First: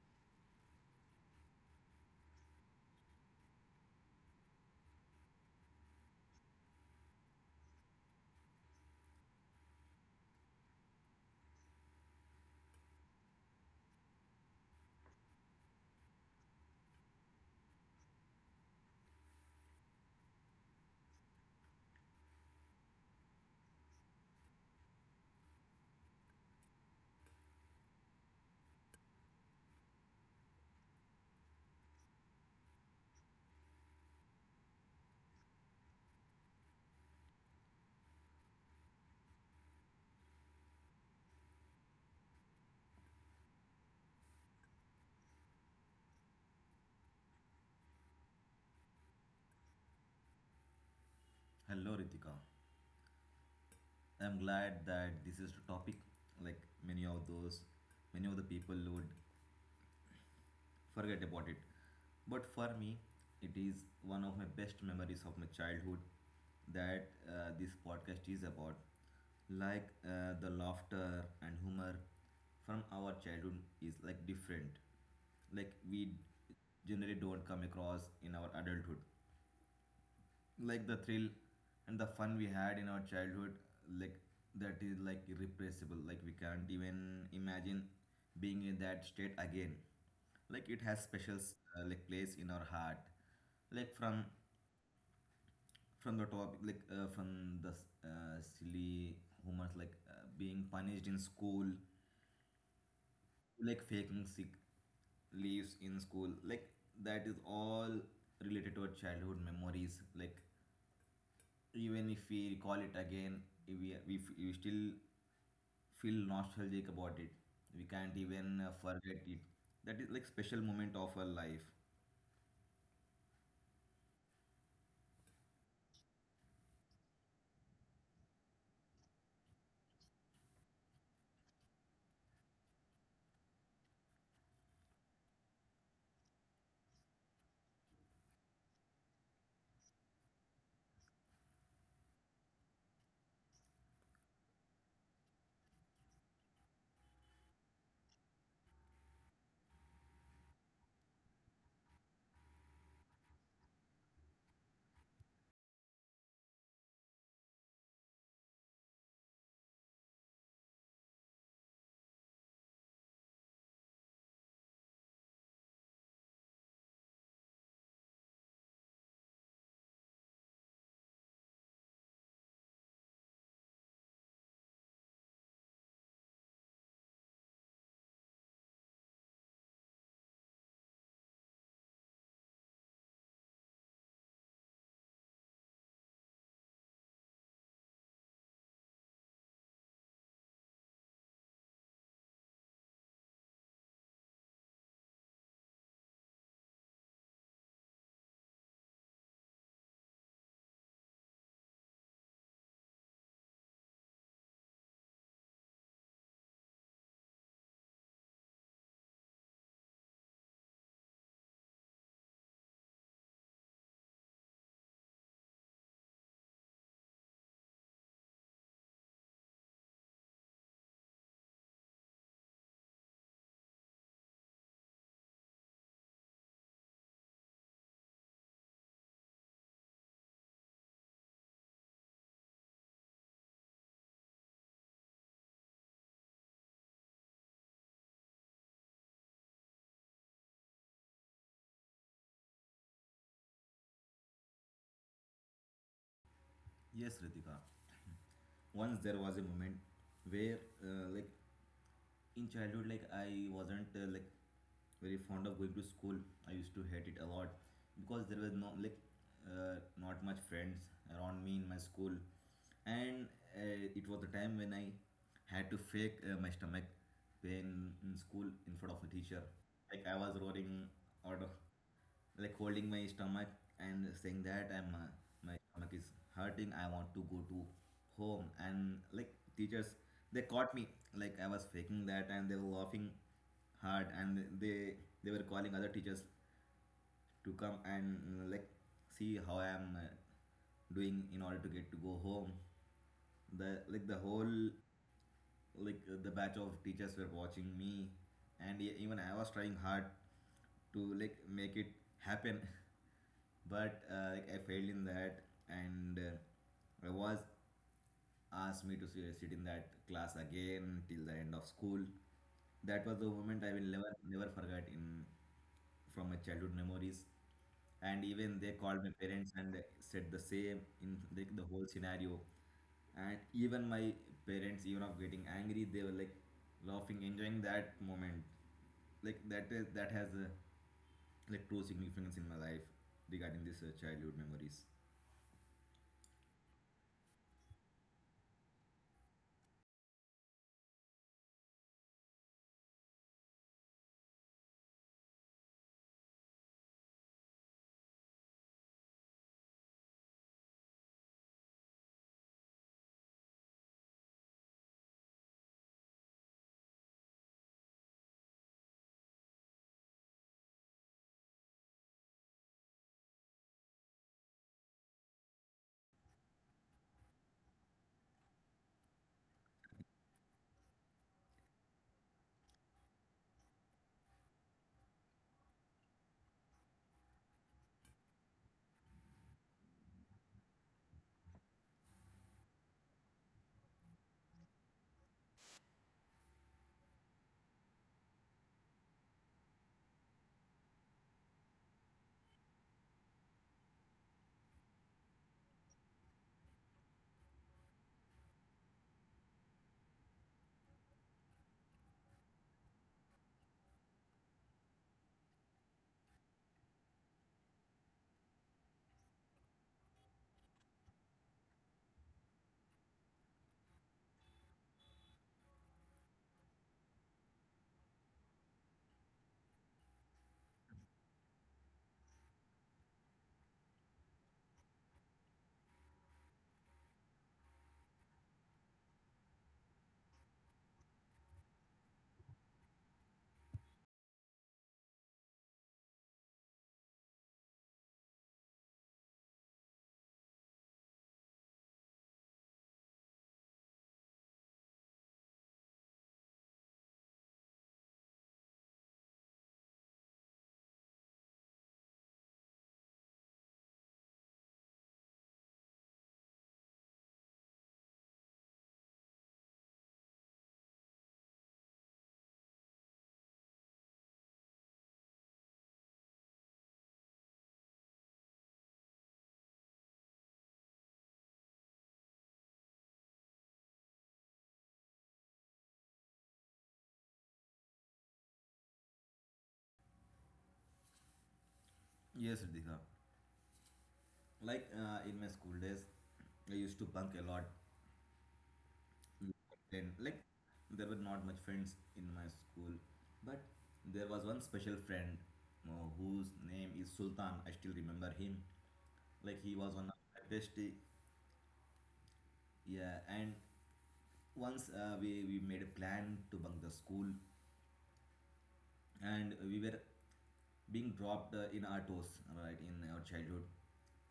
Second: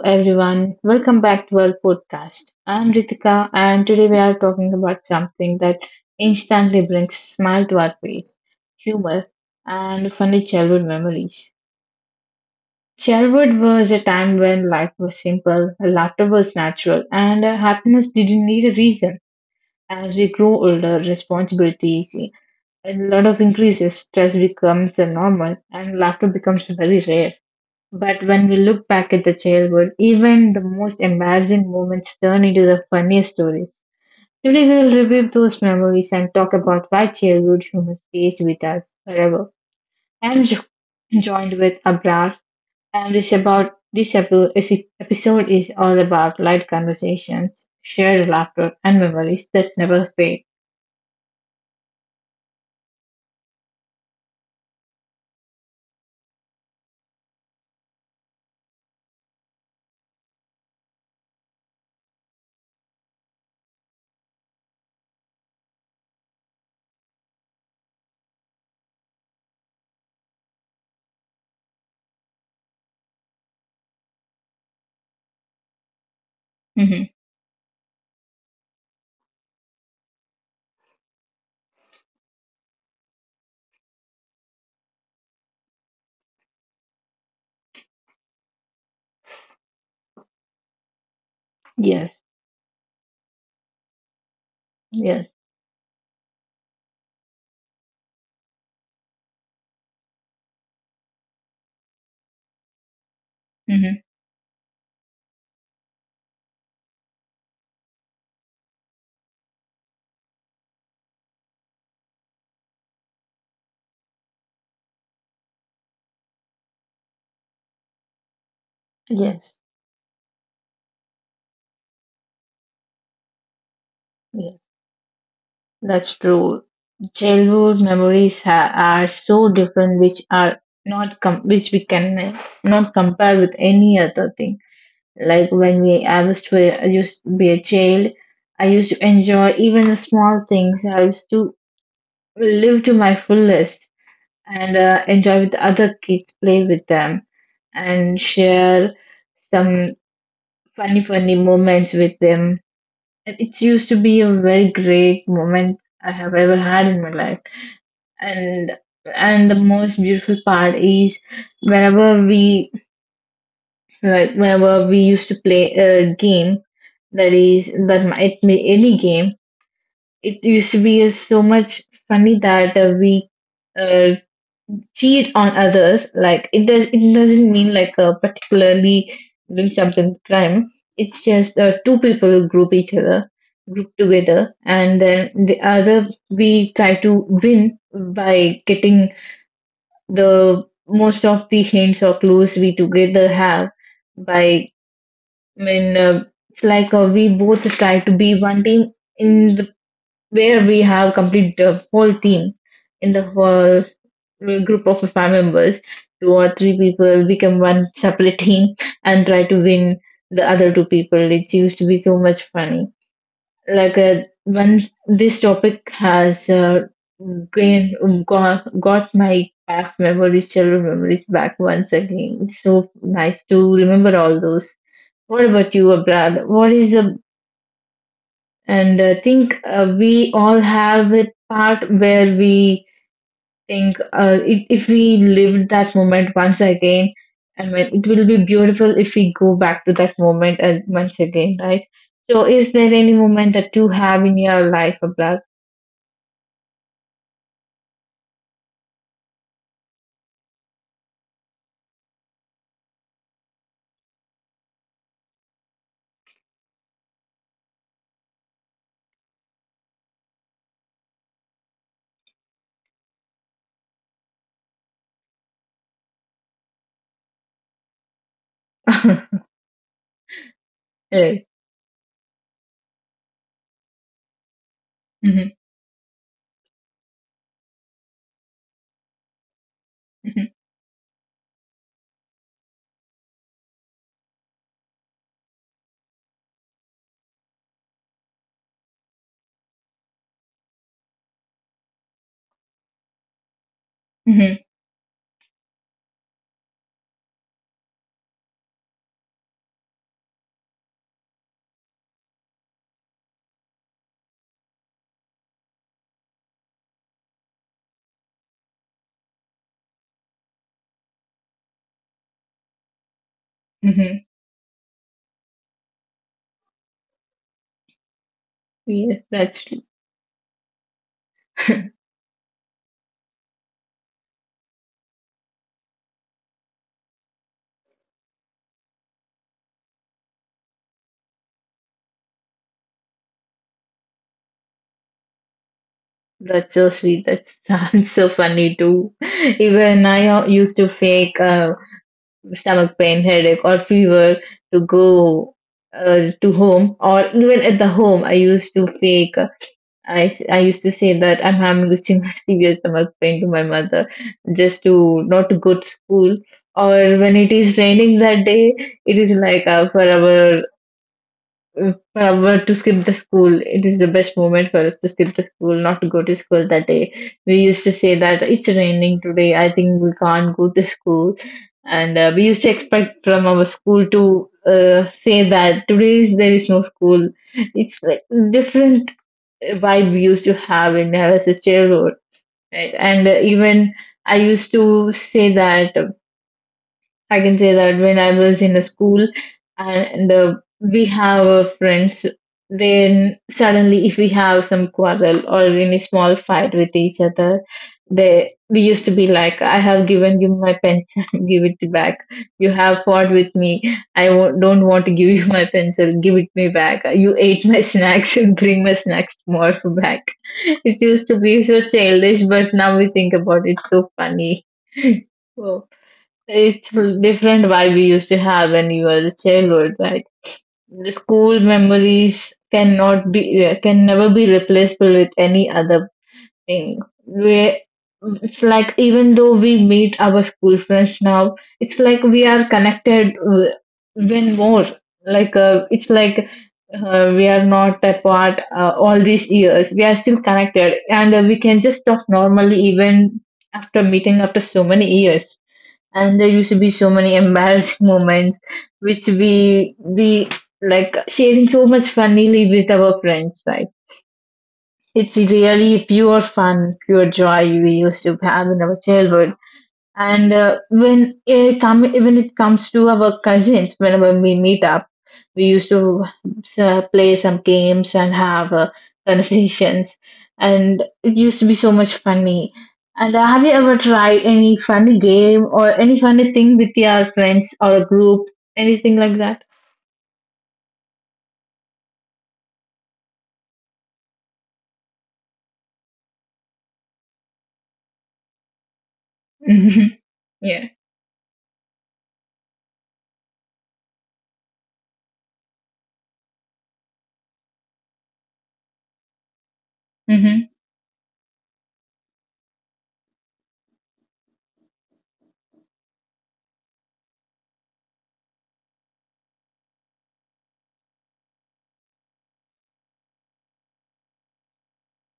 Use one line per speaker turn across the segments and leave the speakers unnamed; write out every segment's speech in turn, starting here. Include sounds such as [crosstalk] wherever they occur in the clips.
everyone, welcome back to our podcast. I'm Ritika and today we are talking about something that instantly brings smile to our face, humor and funny childhood memories. Childhood was a time when life was simple, laughter was natural and happiness didn't need a reason. As we grow older, responsibilities, a lot of increases, stress becomes the normal and laughter becomes very rare. But when we look back at the childhood, even the most embarrassing moments turn into the funniest stories. Today we'll review those memories and talk about why childhood humor stays with us forever. I'm jo- joined with Abrar, and this about this epi- is- episode is all about light conversations, shared laughter, and memories that never fade.
Hello Ritika. I'm glad that this is the topic, like many of those many of the people would forget about it. But for me, it is one of my best memories of my childhood that this podcast is about. The laughter and humor from our childhood is like different. Like we
Hmm.
generally don't come across in our adulthood. Like the thrill and the fun we had in our childhood, like that is like irrepressible, like we can't even imagine being in that state again, like it has special
Yes,
like place in our heart. like from
yes.
from the topic, like from the silly humors, being punished in school,
Hmm,
like faking sick leaves in school, like that is all related to our childhood memories. Like even if we recall it again, we still feel nostalgic about it. We can't even
yes,
forget it. That is like special moment of our life.
yes. That's true. Childhood memories are so different, which are not com- which we can not compare with any other thing. Like when we I was to I used to be a child, I used to enjoy even the small things. I used to live to my fullest and enjoy with other kids, play with them, and share some funny funny moments with them. And it used to be a very great moment I have ever had in my life. and and the most beautiful part is whenever we like whenever we used to play a game, that might be any game, it used to be so much funny that we uh, cheat on others. Like, it doesn't mean like particularly doing something crime, it's just two people group each other group together and then the other we try to win by getting the most of the hints or clues we together have by, I mean uh, it's like we both try to be one team in the where we have complete the whole team in the whole group of five members. Two or three people become one separate team and try to win the other two people. It used to be so much funny. Like when this topic has got my past memories, childhood memories back once again. It's so nice to remember all those. What about you, Abrad? What is the, and I think we all have a part where we think if we lived that moment once again and when it will be beautiful if we go back to that moment and once again, right? So, is there any moment that you have in your life, Abra?
Yes, Ritika. Once there was a moment where uh, like in childhood, like I wasn't like very fond of going to school. I used to hate it a lot because there was no, like not much friends around me in my school. And it was the time when I had to fake my stomach pain in school in front of the
[laughs]
teacher. Like I was roaring
Right.
out of, like, holding my stomach and saying that I'm
Mhm,
my stomach is hurting. I want to go to home. And like teachers,
mhm,
they caught me like I was faking that, and they were laughing hard, and they were calling other teachers to come and like see how I am doing in order to get to go home. The like the
mhm,
whole like the batch of teachers were watching me, and even I was trying hard to like make it happen [laughs] but like, I failed in that. And I was asked me to sit in that class again till the end of school. That was the
mhm.
moment I will never forget in from my childhood memories. And
Yes,
even they
that's true.
called my parents and they said the same in
[laughs]
like the whole scenario. And even my parents, even of getting angry, they were like laughing, enjoying that moment. Like that has a like true significance in my life regarding this childhood memories.
That's so sweet. That sounds so funny too. [laughs] Even I used to fake stomach pain, headache, or fever to go to home, or even at the home, I used to fake. I used to say that I'm having [laughs] severe stomach pain to my mother just to not to go to school. Or when it is raining that day, it is like forever uh, uh, well, to skip the school. It is the best moment for us to skip the school, not to go to school that day. We used to say that it's raining today. I think we can't go to school, and we used to expect from our school to say that today is, there is no school. It's like different vibe we used to have in our sisterhood, right? And even I used to say that. I can say that when I was in a school and we have friends, then suddenly if we have some quarrel or any small fight with each other, they we used to be like, I have given you my pencil, [laughs] give it back. You have fought with me. Don't want to give you my pencil, give it me back. You ate my snacks, [laughs] bring my snacks more back. It used to be so childish, but now we think about it, so funny. [laughs] Wow. It's different vibe we used to have when you were a childhood, right? The school memories can never be replaceable with any other thing. We It's like even though we meet our school friends now, it's like we are connected even more. Like it's like we are not apart all these years. We are still connected, and we can just talk normally even after meeting after so many years, and there used to be so many embarrassing [laughs] moments which we like sharing so much funnily with our friends. Like it's really pure fun, pure joy we used to have in our childhood. And when it come when it comes to our cousins, whenever we meet up, we used to play some games and have conversations, and it used to be so much funny. And have you ever tried any funny game or any funny thing with your friends or a group, anything like that?
Yes, Ritika. In my school days, I used to bunk a lot.
Mhm. Yeah.
Then, like, there were not much friends in my school, but there was one special friend whose name is Sultan. I still remember him. Like, he
Mhm.
was one of my bestie. Yeah. And once we made a plan to bunk the school, and we were being dropped in our toes, right, in our childhood.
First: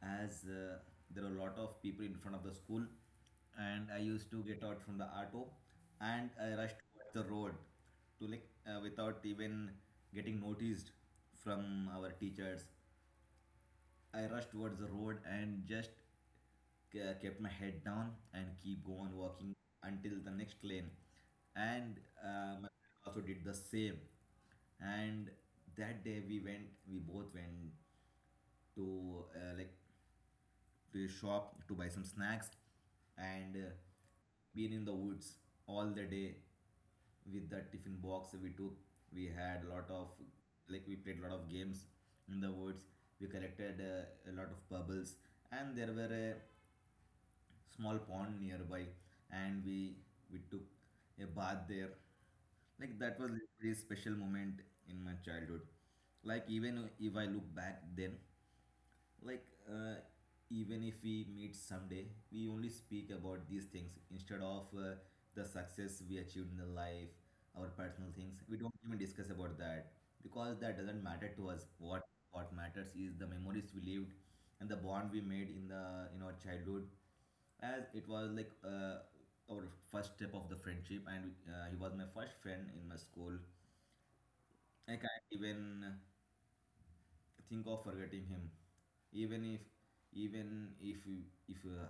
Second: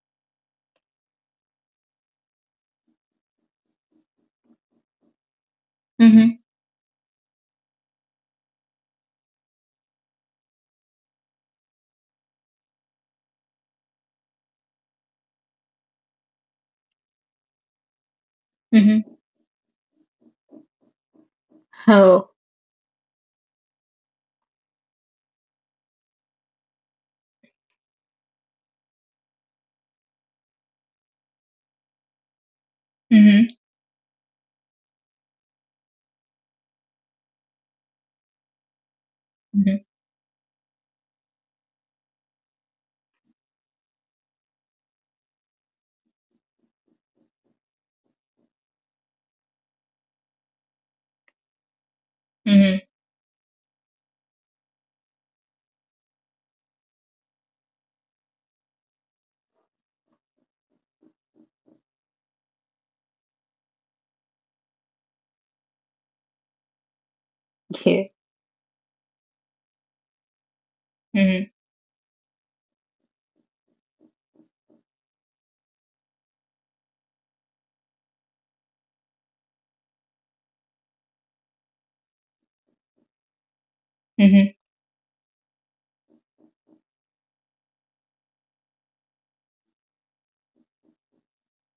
As there were a lot of people in front of the school, and I used to get out from the auto and
Mhm.
I rushed towards the road to, like without even getting noticed from our teachers. I rushed towards the road and just kept my head down and keep going
Mhm.
walking until the next lane. And
Oh.
my friend also did the same. And that day we both went to like to a shop to buy some snacks, and
Mhm.
been in the woods all the day with the tiffin box we took. We had a lot of,
Mhm.
like, we played a lot of games in the woods. We collected a lot of bubbles, and there were a small pond nearby, and we took a bath there. Like
Mhm.
that was a very special moment in my childhood. Like even if I look back then, like uh, even if we meet someday, we only speak about these things instead of the success we achieved in the life. Our personal
Yeah.
things, we don't even discuss about that because that doesn't matter to
Mhm.
us. What matters is the memories we lived and the bond we made in the in our childhood, as it was our first step of the friendship. And he was my first friend in my school.
Mhm.
I can't even think of forgetting him, even if even if you- if uh,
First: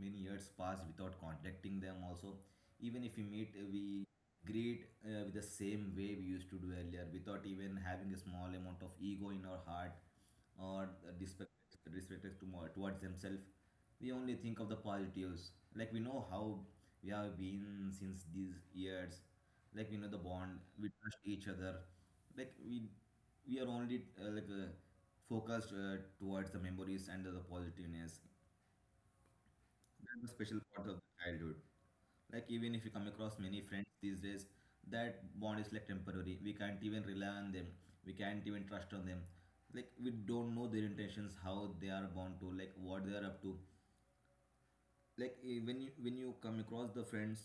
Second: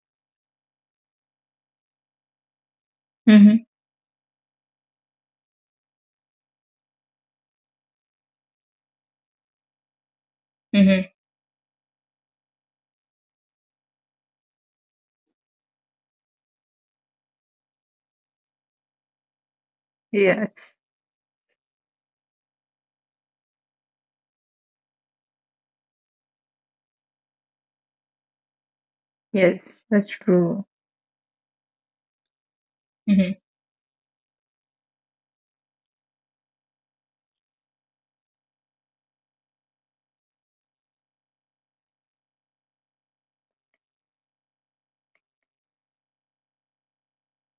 many years pass without contacting them. Also, even if we meet,
Mhm.
we greed with the same way we used to do earlier, without even having a small amount of ego in our heart or
Mhm.
disrespect to more, towards themselves. We only think of the positives, like we know how we have been since these years, like we know the
Yes.
bond, we trust each other. Like we are only focused towards the memories and the positiveness.
Yes. That's
That's the special
true.
part of the childhood. Like even if you come across
Mm-hmm.
many friends these days, that bond is like temporary. We can't even rely on them. We can't even trust on them. Like we don't know their intentions, how they are born to, like what they are up to. Like, when you come across the friends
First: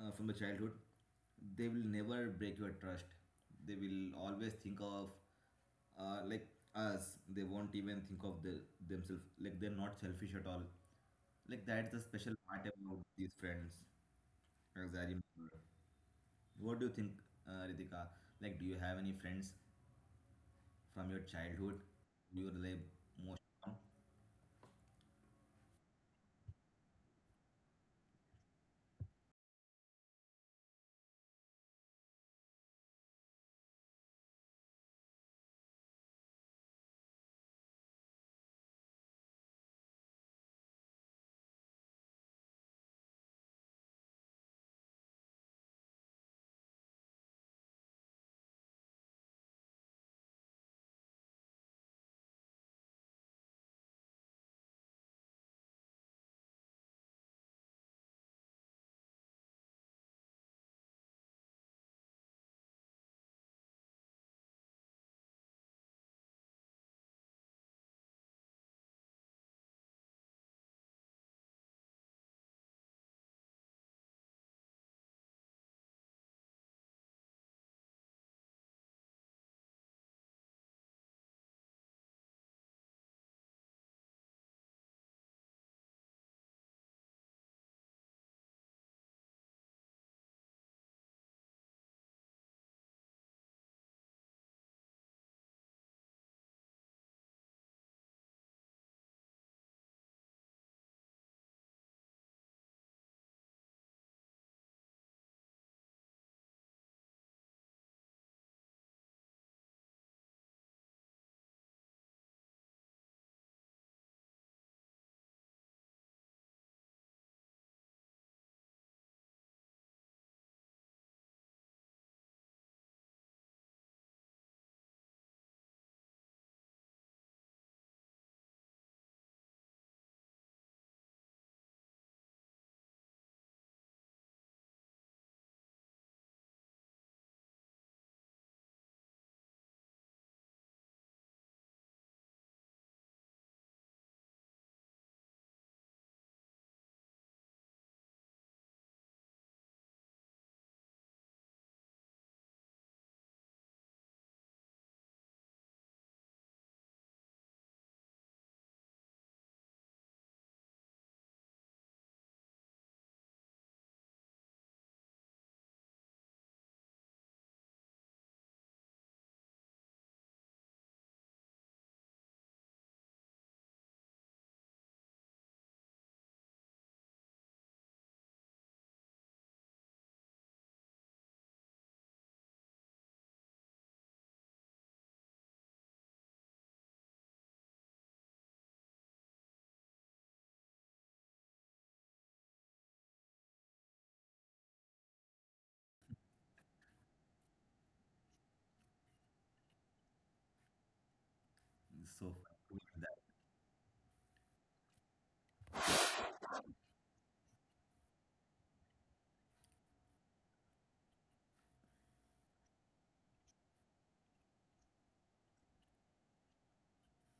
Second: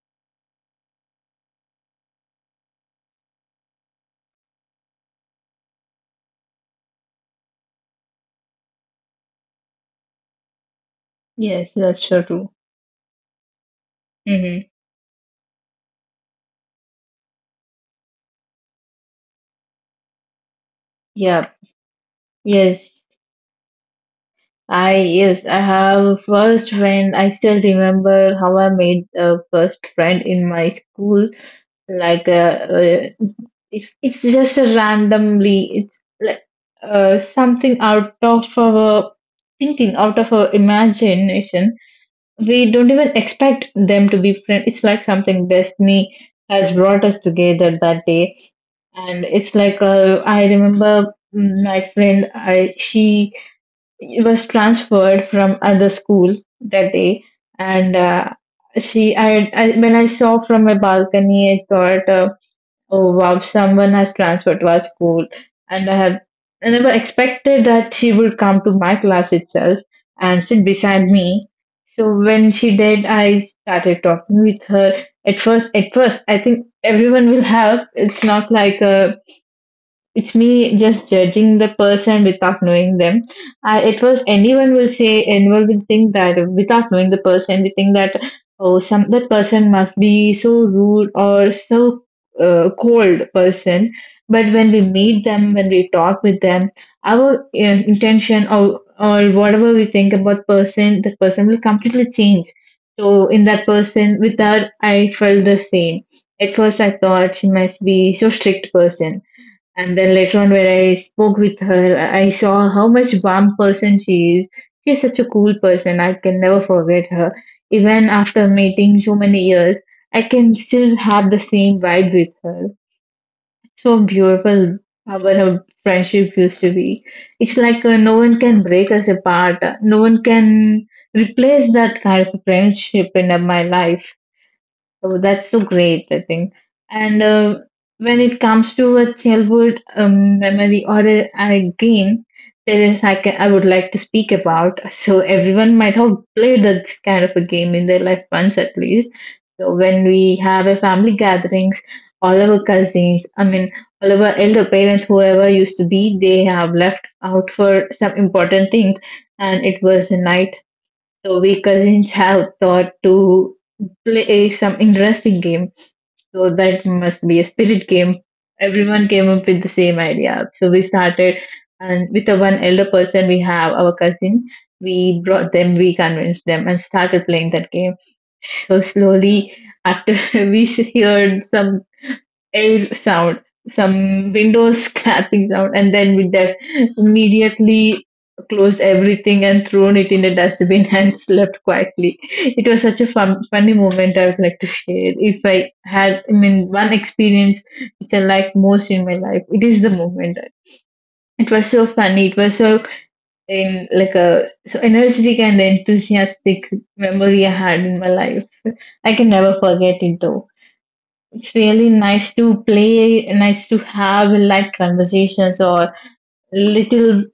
from the childhood, they will never break your trust. They will always think of like us. They won't even think of the themselves, like they're not selfish at all. Like,
Yes,
that's the
that's sure
special
too.
part about these friends,
Mm-hmm.
as I remember. What do you think, Ritika? Like, do you have any friends from your
Yeah,
childhood? Do you relate
yes.
most?
I have a first friend. I still remember how I made a first friend in my school. Like it's just a randomly. It's like something out of our thinking, out of our imagination. We don't even expect them to be friends. It's like something destiny has brought us together that day, and it's like I remember my friend, I she was transferred from other school that day, and she I when I saw from my balcony, I thought oh wow, someone has transferred to our school, and I have I never expected that she would come to my class itself and sit beside me. So when she did, I started talking with her. At first, I think everyone will help. It's not like a, it's me just judging the person without knowing them. It was, anyone will say, anyone will think that without knowing the person, we think that oh, some that person must be so rude or so cold person. But when we meet them, when we talk with them, our intention or whatever we think about person, the person will completely change. So in that person, with her, I felt the same. At first, I thought she must be so strict person, and then later on, when I spoke with her, I saw how much warm person she is. She's such a cool person. I can never forget her. Even after meeting so many years, I can still have the same vibe with her. So beautiful how our friendship used to be. It's like no one can break us apart. No one can replace that kind of friendship in my life. Oh, that's so great, I think. And when it comes to a childhood memory or a game, there is I would like to speak about. So everyone might have played that kind of a game in their life once at least. So when we have a family gatherings, all our cousins, I mean, all our elder parents, whoever used to be, they have left out for some important things, and it was a night, so we cousins have thought to play some interesting game. So that must be a spirit game. Everyone came up with the same idea. So we started, and with the one elder person we have, our cousin, we brought them, we convinced them and started playing that game. So slowly after [laughs] we heard some air sound, some windows [laughs] clapping sound, and then immediately closed everything and thrown it in the dustbin [laughs] and slept quietly. It was such a fun, funny moment I would like to share. If I had, I mean, one experience which I liked most in my life, it is the moment. It was so funny.
So
It was so
fun.
in like a so energetic and enthusiastic memory I had in my life. I can never forget it, though it's really nice to play, nice to have light conversations or little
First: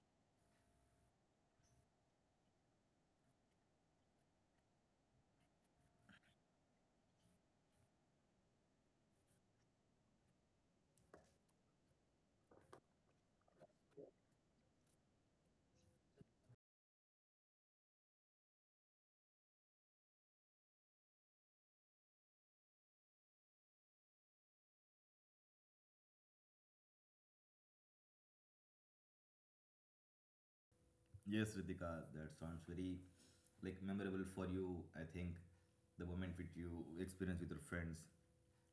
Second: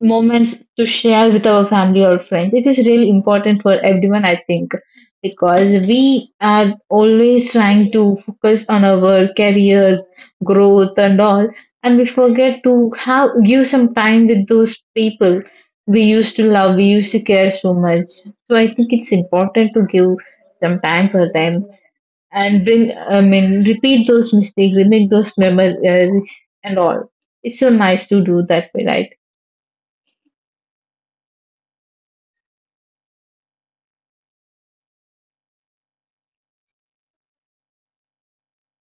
moments to share with our family or friends. It is really important for everyone, I think, because we are always trying to focus on our career growth and all, and we forget to have give some time with those people we used to love, we used to care so much. So I think it's important to give some time for them and bring I mean repeat those mistakes we make those memories and all. It's so nice to do that way, right?
Yes, Ritika, that sounds very like memorable for you. I think the moment which you experience with your friends,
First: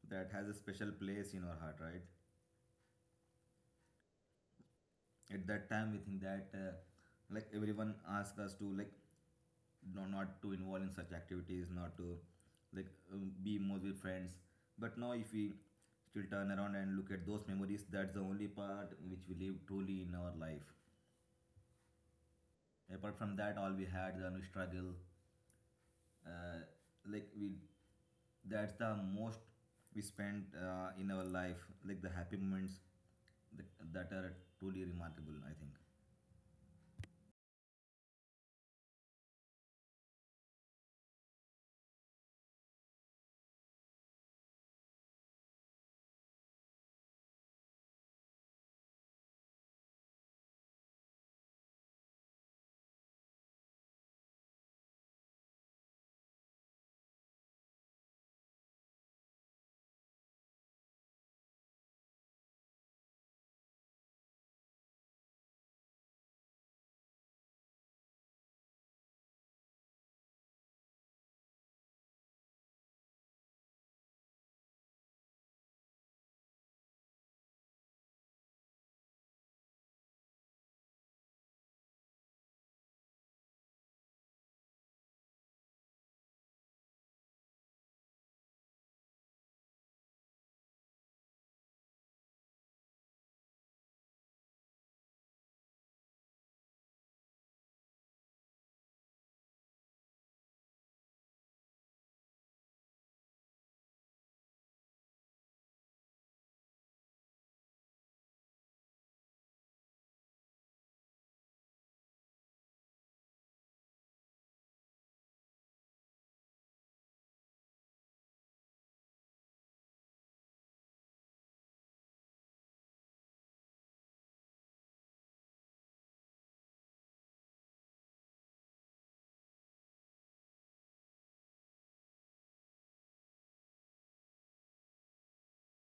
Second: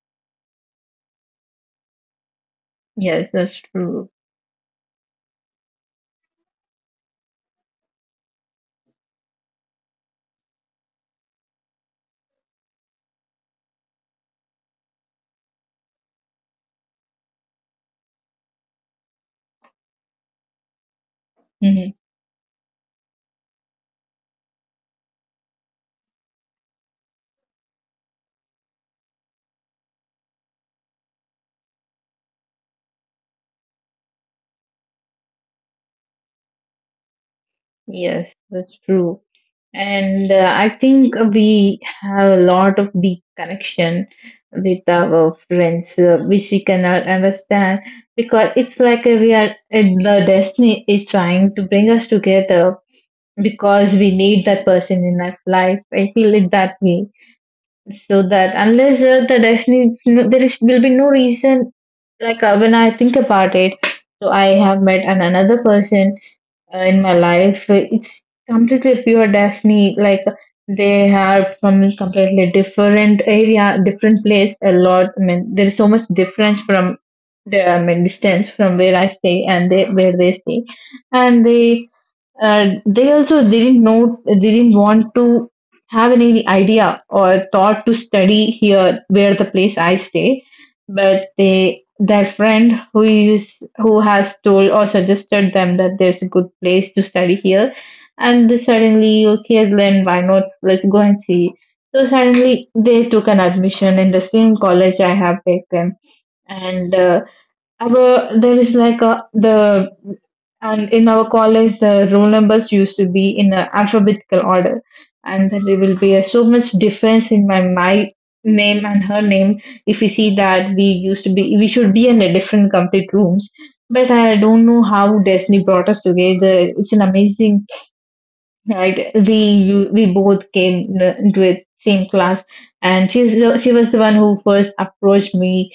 that has a special place in our heart, right?
Yes, that's true.
At that time, we think that like everyone asks us to, like, no, not to involve in such activities, not to like be more with friends. But now, if we still turn around and look at those memories, that's the only part which we live truly in our life.
Hmm.
Apart from that, all we had, then we struggle, uh, like we that's the most we spend in our life, like the happy moments, that, that are truly remarkable, I think.
Yes, that's true. And uh, i think we have a lot of deep connection with our friends which we cannot understand because it's like we are the destiny is trying to bring us together because we need that person in our life. I feel it that way. So that unless the destiny no- there is will be no reason. When I think about it, so I have met another person in my life. It's completely pure destiny. Like, they are from completely different area, different place, a lot, there is so much difference from the distance from where I stay and they where they stay. And they, they also didn't want to have any idea or thought to study here where the place I stay. But they their friend who is who has told or suggested them that there's a good place to study here, and they suddenly, okay, then why not, let's go and see. So suddenly they took an admission in the same college I have taken. And our there is like a the and in our college the roll numbers used to be in a alphabetical order, and then there will be so much difference in my name and her name. If we see that, we should be in a different complete rooms, but I don't know how destiny brought us together. It's an amazing, right? We both came into a same class, and she was the one who first approached me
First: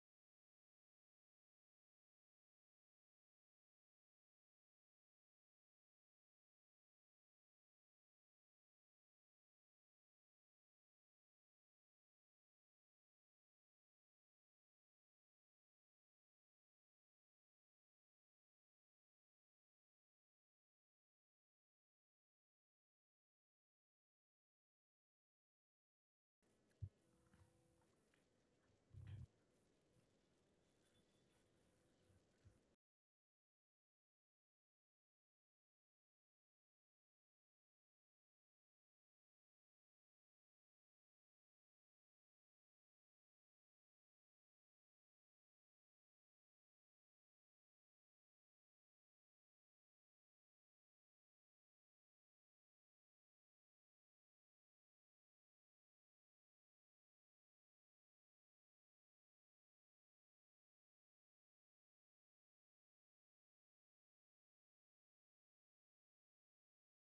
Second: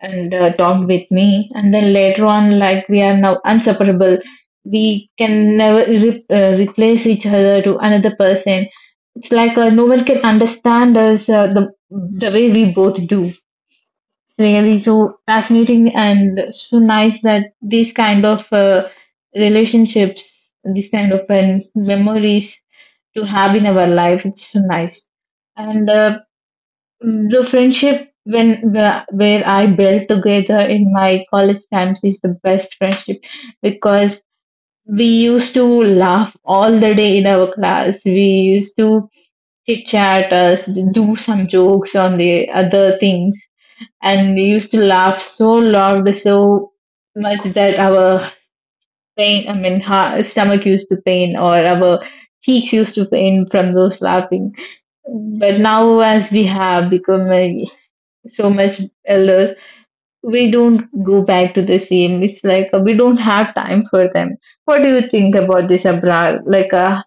and talked with me, and then later on, like, we are now inseparable. We can never replace each other to another person. It's like No one can understand us the way we both do. Really, so fascinating and so nice that these kind of relationships, these kind of memories to have in our life, it's so nice. And uh, the friendship when where I built together in my college times is the best friendship, because we used to laugh all the day in our class. We used to chit chat us, do some jokes on the other things, and we used to laugh so loud, so much that our pain, I mean, ha stomach used to pain, or our cheeks used to pain from those laughing. But now, as we have become a so much elders, we don't go back to the same. It's like We don't have time for them. What do you think about this, Abrar? like uh,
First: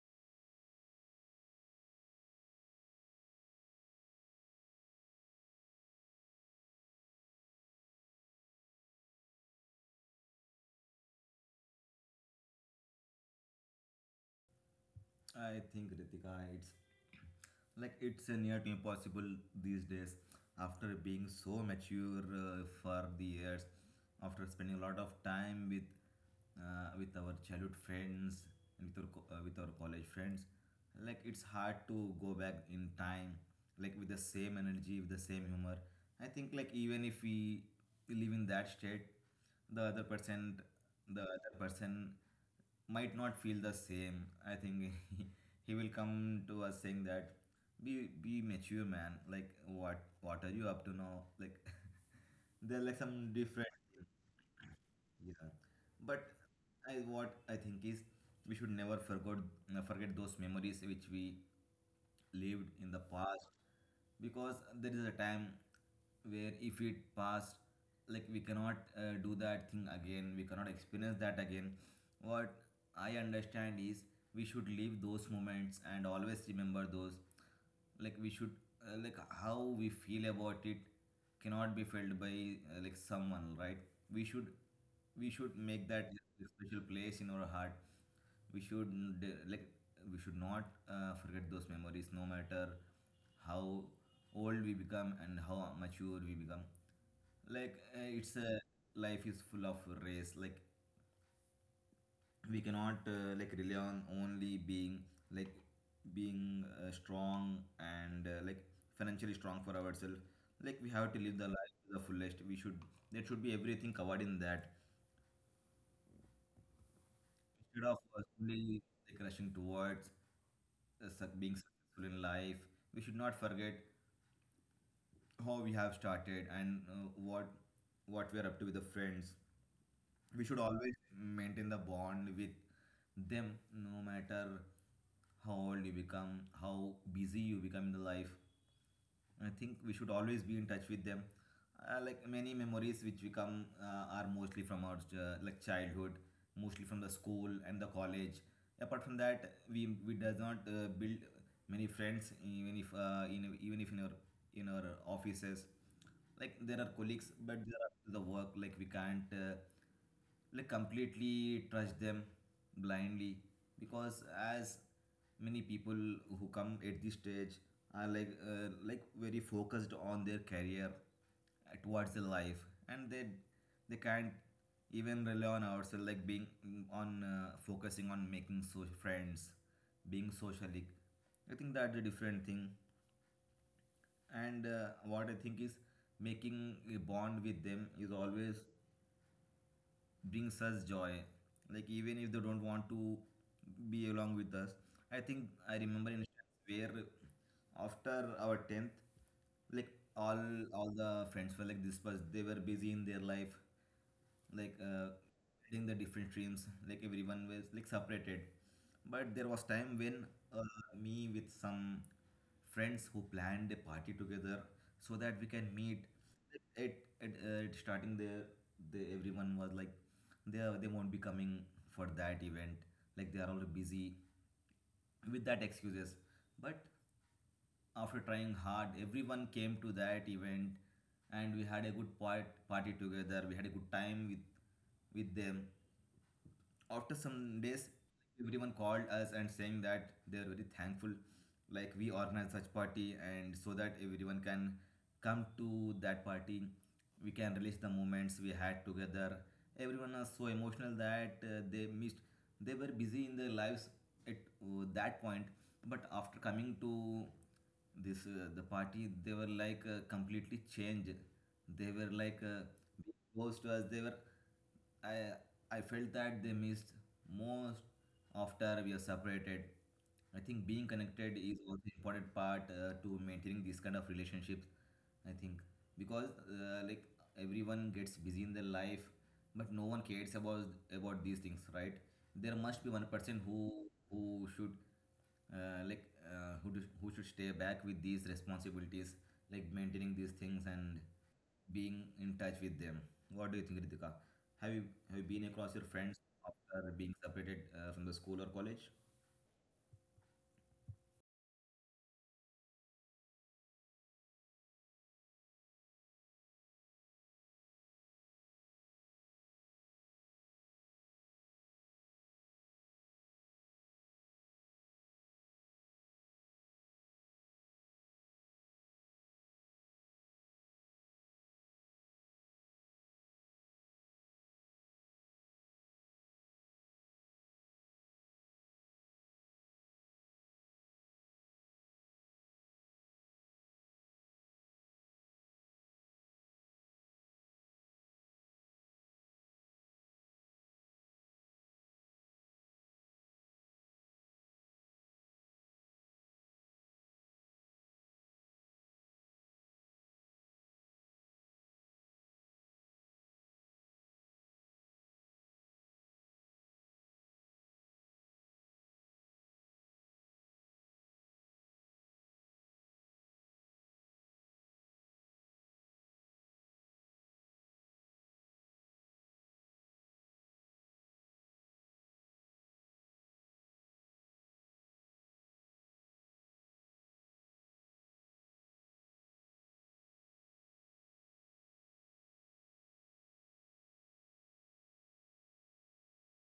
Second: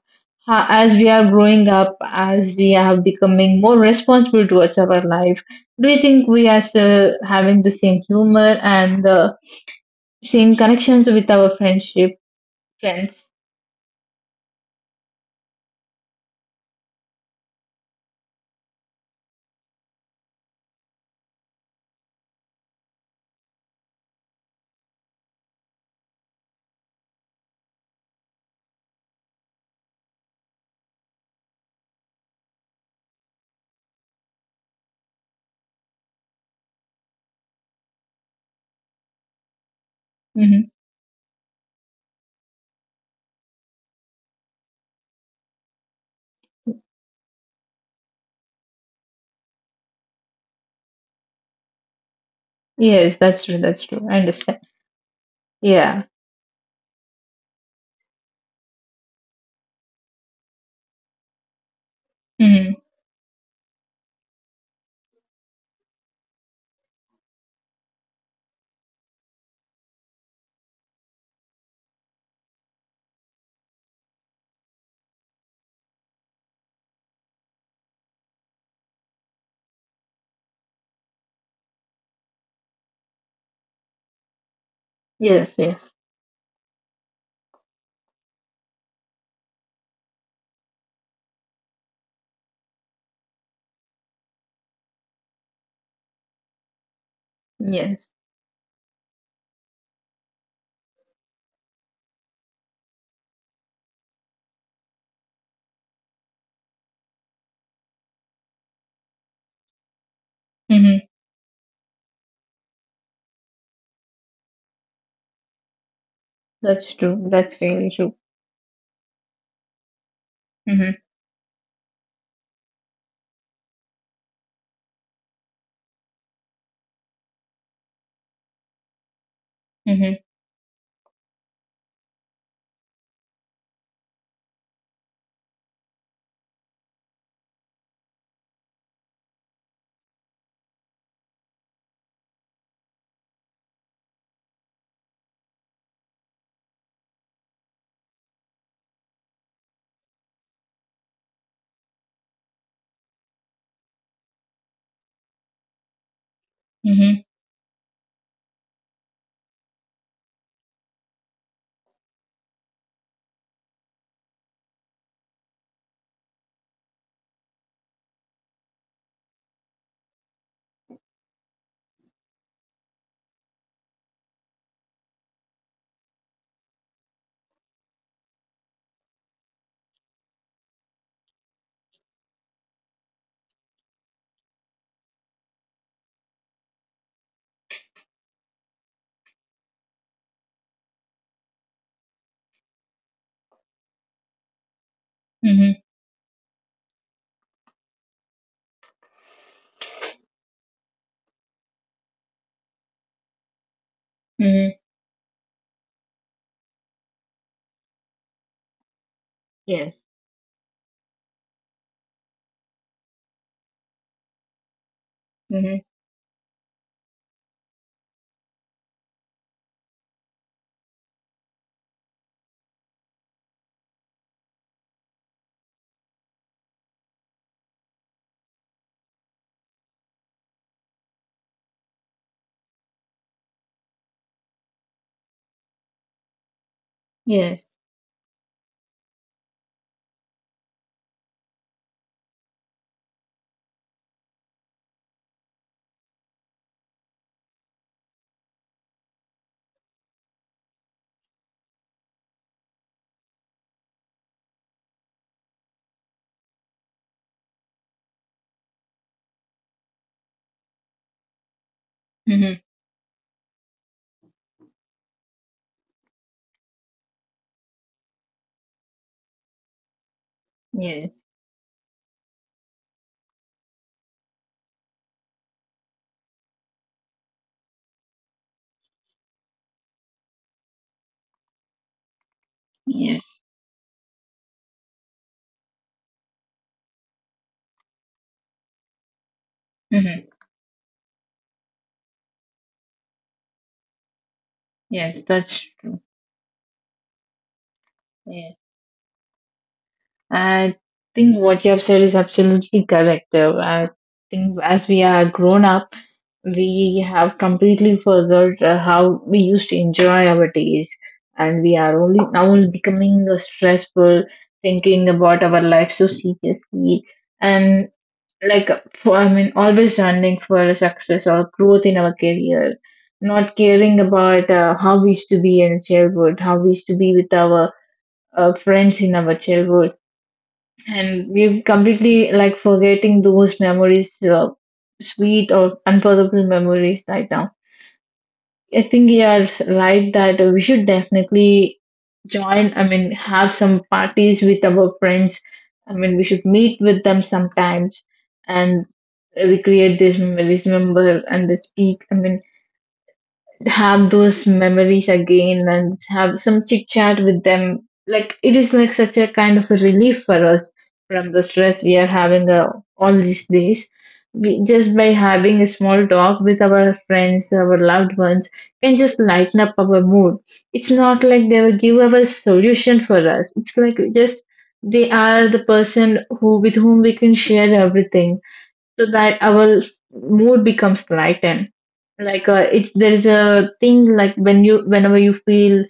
ha- As we are growing up, as we are becoming more responsible towards our life, do you think we are still having the same humor and the same connections with our friends?
I think, Ritika, it's like, it's near to impossible these days after being so mature for the years, after spending a lot of time with our childhood friends and with our, with our college friends. Like, it's hard to go back in time, like with the same energy, with the same humor. I think, like, even if we live in that state, the other
Hmm.
person the other person might not feel the same. I think [laughs] he will come to us saying that, be mature man, like what are you up to now, like [laughs] there are
Yes,
like
that's
some
true. That's
different,
true, I understand.
yeah.
Yeah.
But I what I think is, we should never forget forget those memories which we
Hmm.
lived in the past, because there is a time where if it passed, like we cannot do that thing again, we cannot experience that again. What I understand is, we should leave those moments and always remember those. Like, we should like how we feel about it cannot be felt by like someone, right? we should we
Yes,
should
yes.
make that a special place in our heart. We should, like we should not forget those memories, no matter how old we become and how mature we become. Like
Yes.
it's a life is full of race. Like we cannot rely on only like being strong and like financially strong for ourselves.
Hmm.
Like we have to live the life to the fullest. We should There should be everything covered in that,
That's true. That's really true.
instead of only like rushing towards
Hmm.
being successful in life. We should not forget how we have started, and what we are up to with the friends.
Hmm.
We should always maintain the bond with them, no matter how old you become, how busy you become in the life. I think we should always be in touch with them. Like many memories which we come are mostly from our like childhood, mostly from the school and the college. Apart from that, we does not build many friends. Even if in even if in our in our offices, like there are
Mm-hmm.
colleagues, but there are the work, like we can't like completely trust them blindly, because as many people who come at this stage are like very focused on their career towards their life. And they can't even rely on ourselves, like being mm, on focusing on making so friends, being socially. I think that's a different thing. And what I think is, making a bond with them is always brings us joy, like even if they don't want to be along with us. I think I
Mm-hmm.
remember instance where after our 10th, like all all the friends were like this was they were busy in their life. like
Mm-hmm.
uh, in the different streams, like everyone was like separated. But there was time when
Yes.
uh, me with some friends who planned a party together so that we can
Mm-hmm.
meet. At, at starting there, everyone was like, they won't be coming for that event. Like they are all busy with that excuses. But after trying hard, everyone came to that event and we had a party together. We had a good time with them. After some days,
Yes.
everyone called us and saying that they are very thankful, like we organized such party and so that everyone can come to that party. We can release the moments we had together. Everyone was so emotional that they missed, they were busy in their lives at that point. But after coming to this the party, they were like completely changed. They were like
Mm-hmm.
being close to us, they were, I, I felt that they missed most after we are separated. I think being connected is also
Yes.
important part to maintaining this kind of relationships. I think because like, everyone gets busy in their life, but no one cares about these things, right? There must be one person
Yes.
who should like who do, who should stay back with these responsibilities, like maintaining these things and
Mm-hmm.
being in touch with them. What do you think, Ritika? Have you have you been across your
Yes.
friends
That's true.
after being separated from the school or college?
Yeah. I think what you have said is absolutely correct. I think as we are grown up, we have completely forgot how we used to enjoy our days, and we are only now only becoming stressful, thinking about our life so seriously. And, like, for, always running for success or growth in our career, not caring about how we used to be in childhood, how we used to be with our friends in our childhood, and we're completely like forgetting those memories, sweet or unforgettable memories right now. I think you are right that we should definitely join. I mean, have some parties with our friends. I mean, we should meet with them sometimes and recreate these memories, remember and they speak. I mean, have those memories again and have some chit chat with them. Like, it is like such a kind of a relief for us from the stress we are having all these days. We, just by having a small talk with our friends, our loved ones, can just lighten up our mood. It's not like they will give us a solution for us. It's like just they are the person who with whom we can share everything so that our mood becomes lightened. Like it's There is a thing, like, when you, whenever you feel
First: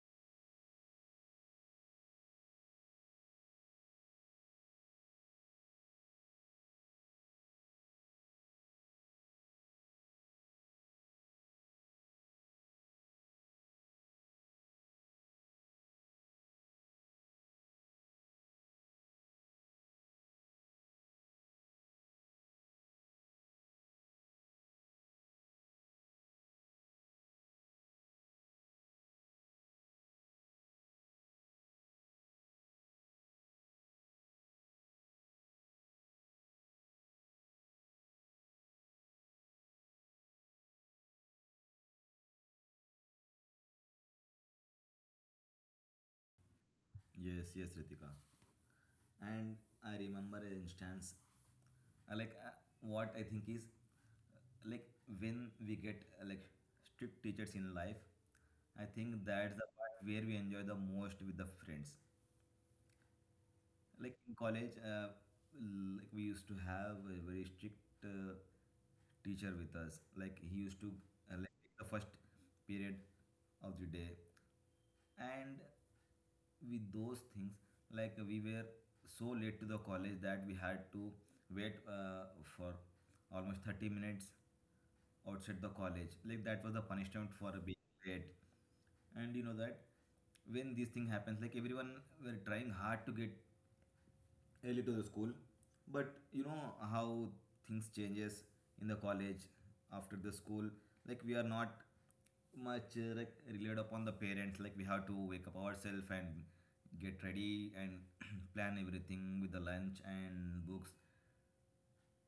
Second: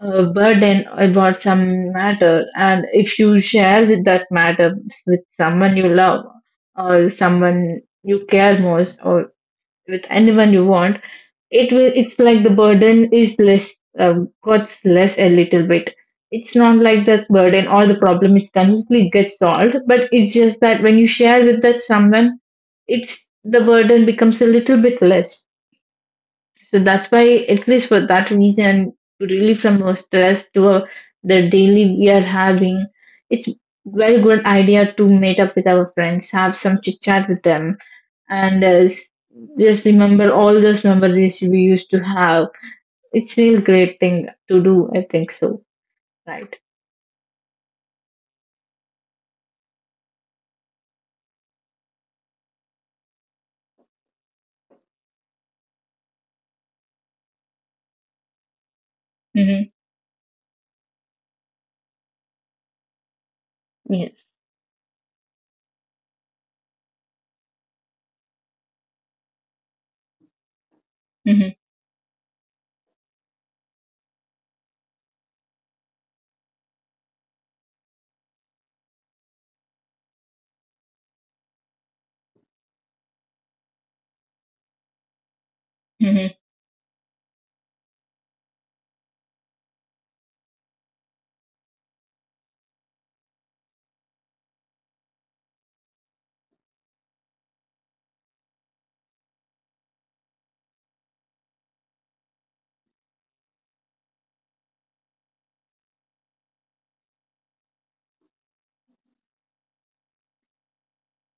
burden about some matter, and if you share with that matter with someone you love or someone you care most or with anyone you want, it's like the burden is less, gets less a little bit. It's not like the burden or the problem is completely gets solved, but it's just that when you share with that someone, it's the burden becomes a little bit less. So that's why, at least for that reason, to relieve from our stress, to our, the daily we are having, it's very good idea to meet up with our friends, have some chit chat with them, and just remember all those memories we used to have. It's still great thing to do, I think so. Right.
Yes, yes, Ritika. And I remember an instance, uh, like uh, what I think is, uh, like when we get strict teachers in life, I think that's the part
Mm-hmm.
where we enjoy the most with the friends. Like in
Yes.
college, like we used to have a very strict uh, teacher with us. Like he used to take the
Mm-hmm.
first period of the day, and with those things, like we were so late to the college that we had to wait for almost 30 minutes outside the college. Like that was the
Mm-hmm.
punishment for being late. And you know that when these things happens, like everyone were trying hard to get really to the school. But you know how things changes in the college after the school. Like we are not much relied upon the parents. Like we have to wake up ourselves and get ready and [clears throat] plan everything with the lunch and books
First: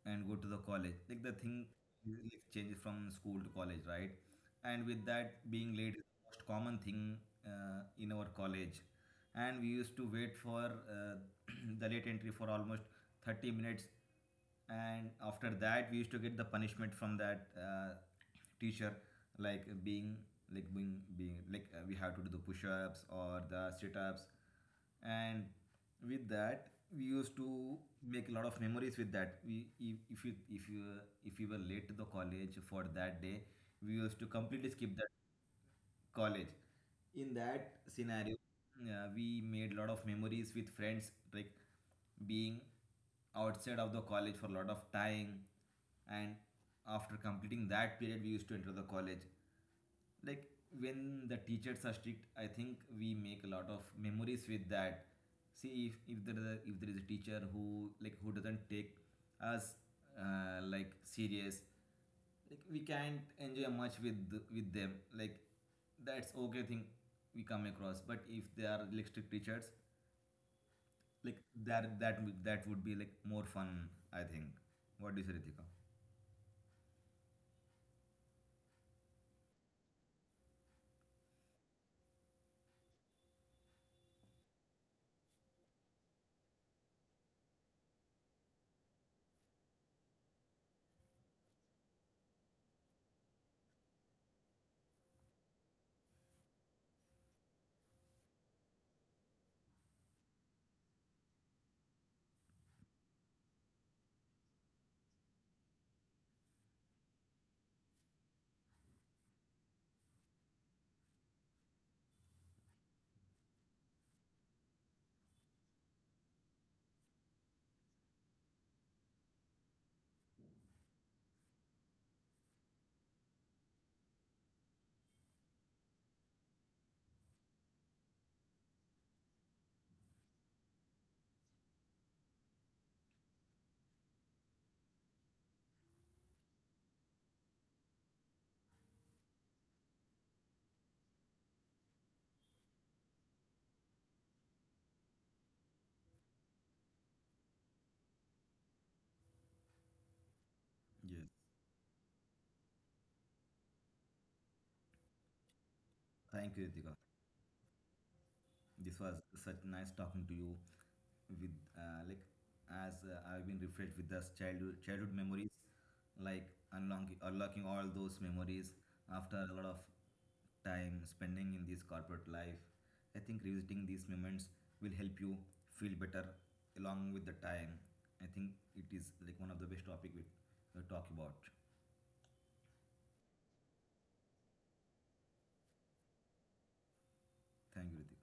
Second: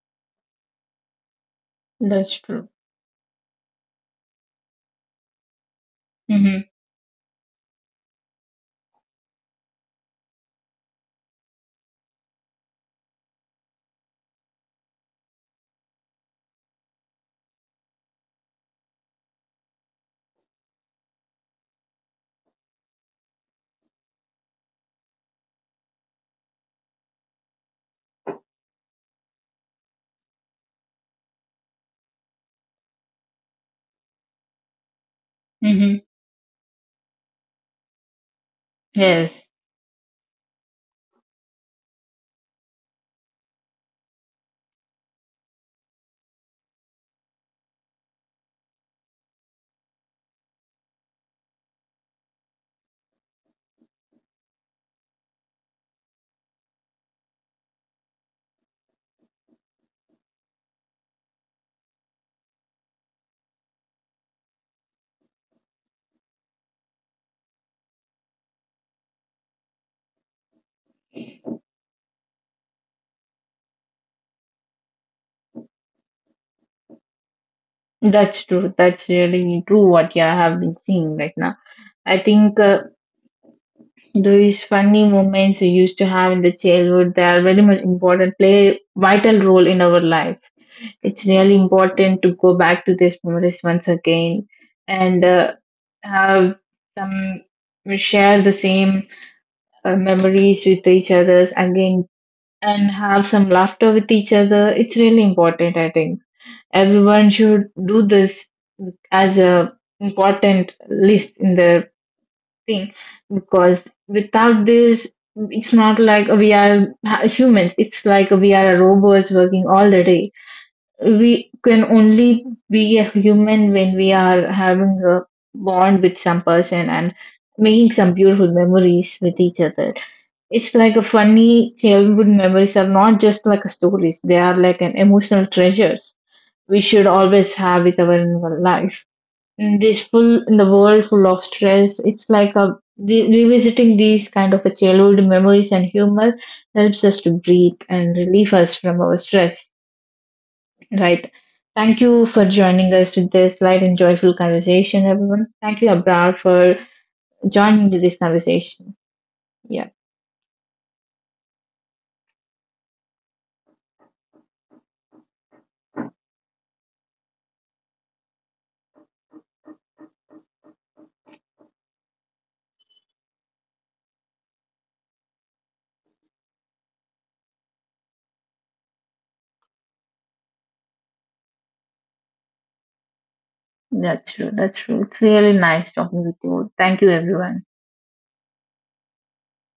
and go to the college. Like the thing like
That's true.
changes from school to college, right? And with that, being late is the most
Mm-hmm.
common thing in our college. And we used to wait for [clears throat] the late entry for almost 30 minutes. And after that we used to get the punishment from that teacher, like being like we have to do the push-ups or the sit-ups. And with that, we used to make a lot of memories with that. We if you if you If we were late to the college for that day, we used to completely skip that college.
Mm-hmm.
In that scenario, we made a lot
Yes,
of memories with friends, like being outside of the college for a lot of time, and after completing that period we used to enter the college. Like when the teachers are strict, I think we make a lot of memories with that. See, if there is a, if there is a teacher who, who doesn't take us serious, like we can't enjoy much with them. Like that's okay thing we come across. But if they are like strict teachers, like that would be like more fun, I think. What do you say, Ritika?
that's true. That's really true what you have been seeing right now. I think these funny moments we used to have in the childhood, they are very much important, play vital role in our life. It's really important to go back to these memories once again and have some share the same memories with each others again and have some laughter with each other. It's really important, I think. Everyone should do this as a important list in their thing, because without this, it's not like we are humans, it's like we are robots working all the day. We can only be a human when we are having a bond with some person and making some beautiful memories with each other. It's like a funny childhood memories are not just like stories. They are like an emotional treasures we should always have with our in our life. In this full in the world full of stress, it's like a revisiting these kind of a childhood memories and humor helps us to breathe and relieve us from our stress. Right. Thank you for
Yes,
joining us with this light and joyful conversation, everyone. Thank you, Abrar, for
thank you,
joining me
Ritika.
this conversation. Yeah.
This was such nice talking to you with like as I've been refreshed with those childhood memories, like unlocking all those memories after a lot of time spending in this corporate life. I think revisiting these moments will help you feel better along with the time. I think it is like one of the best topic we talk about.
That's true. That's true. It's really nice talking with you. Thank you, everyone.
Thank you, Ritik.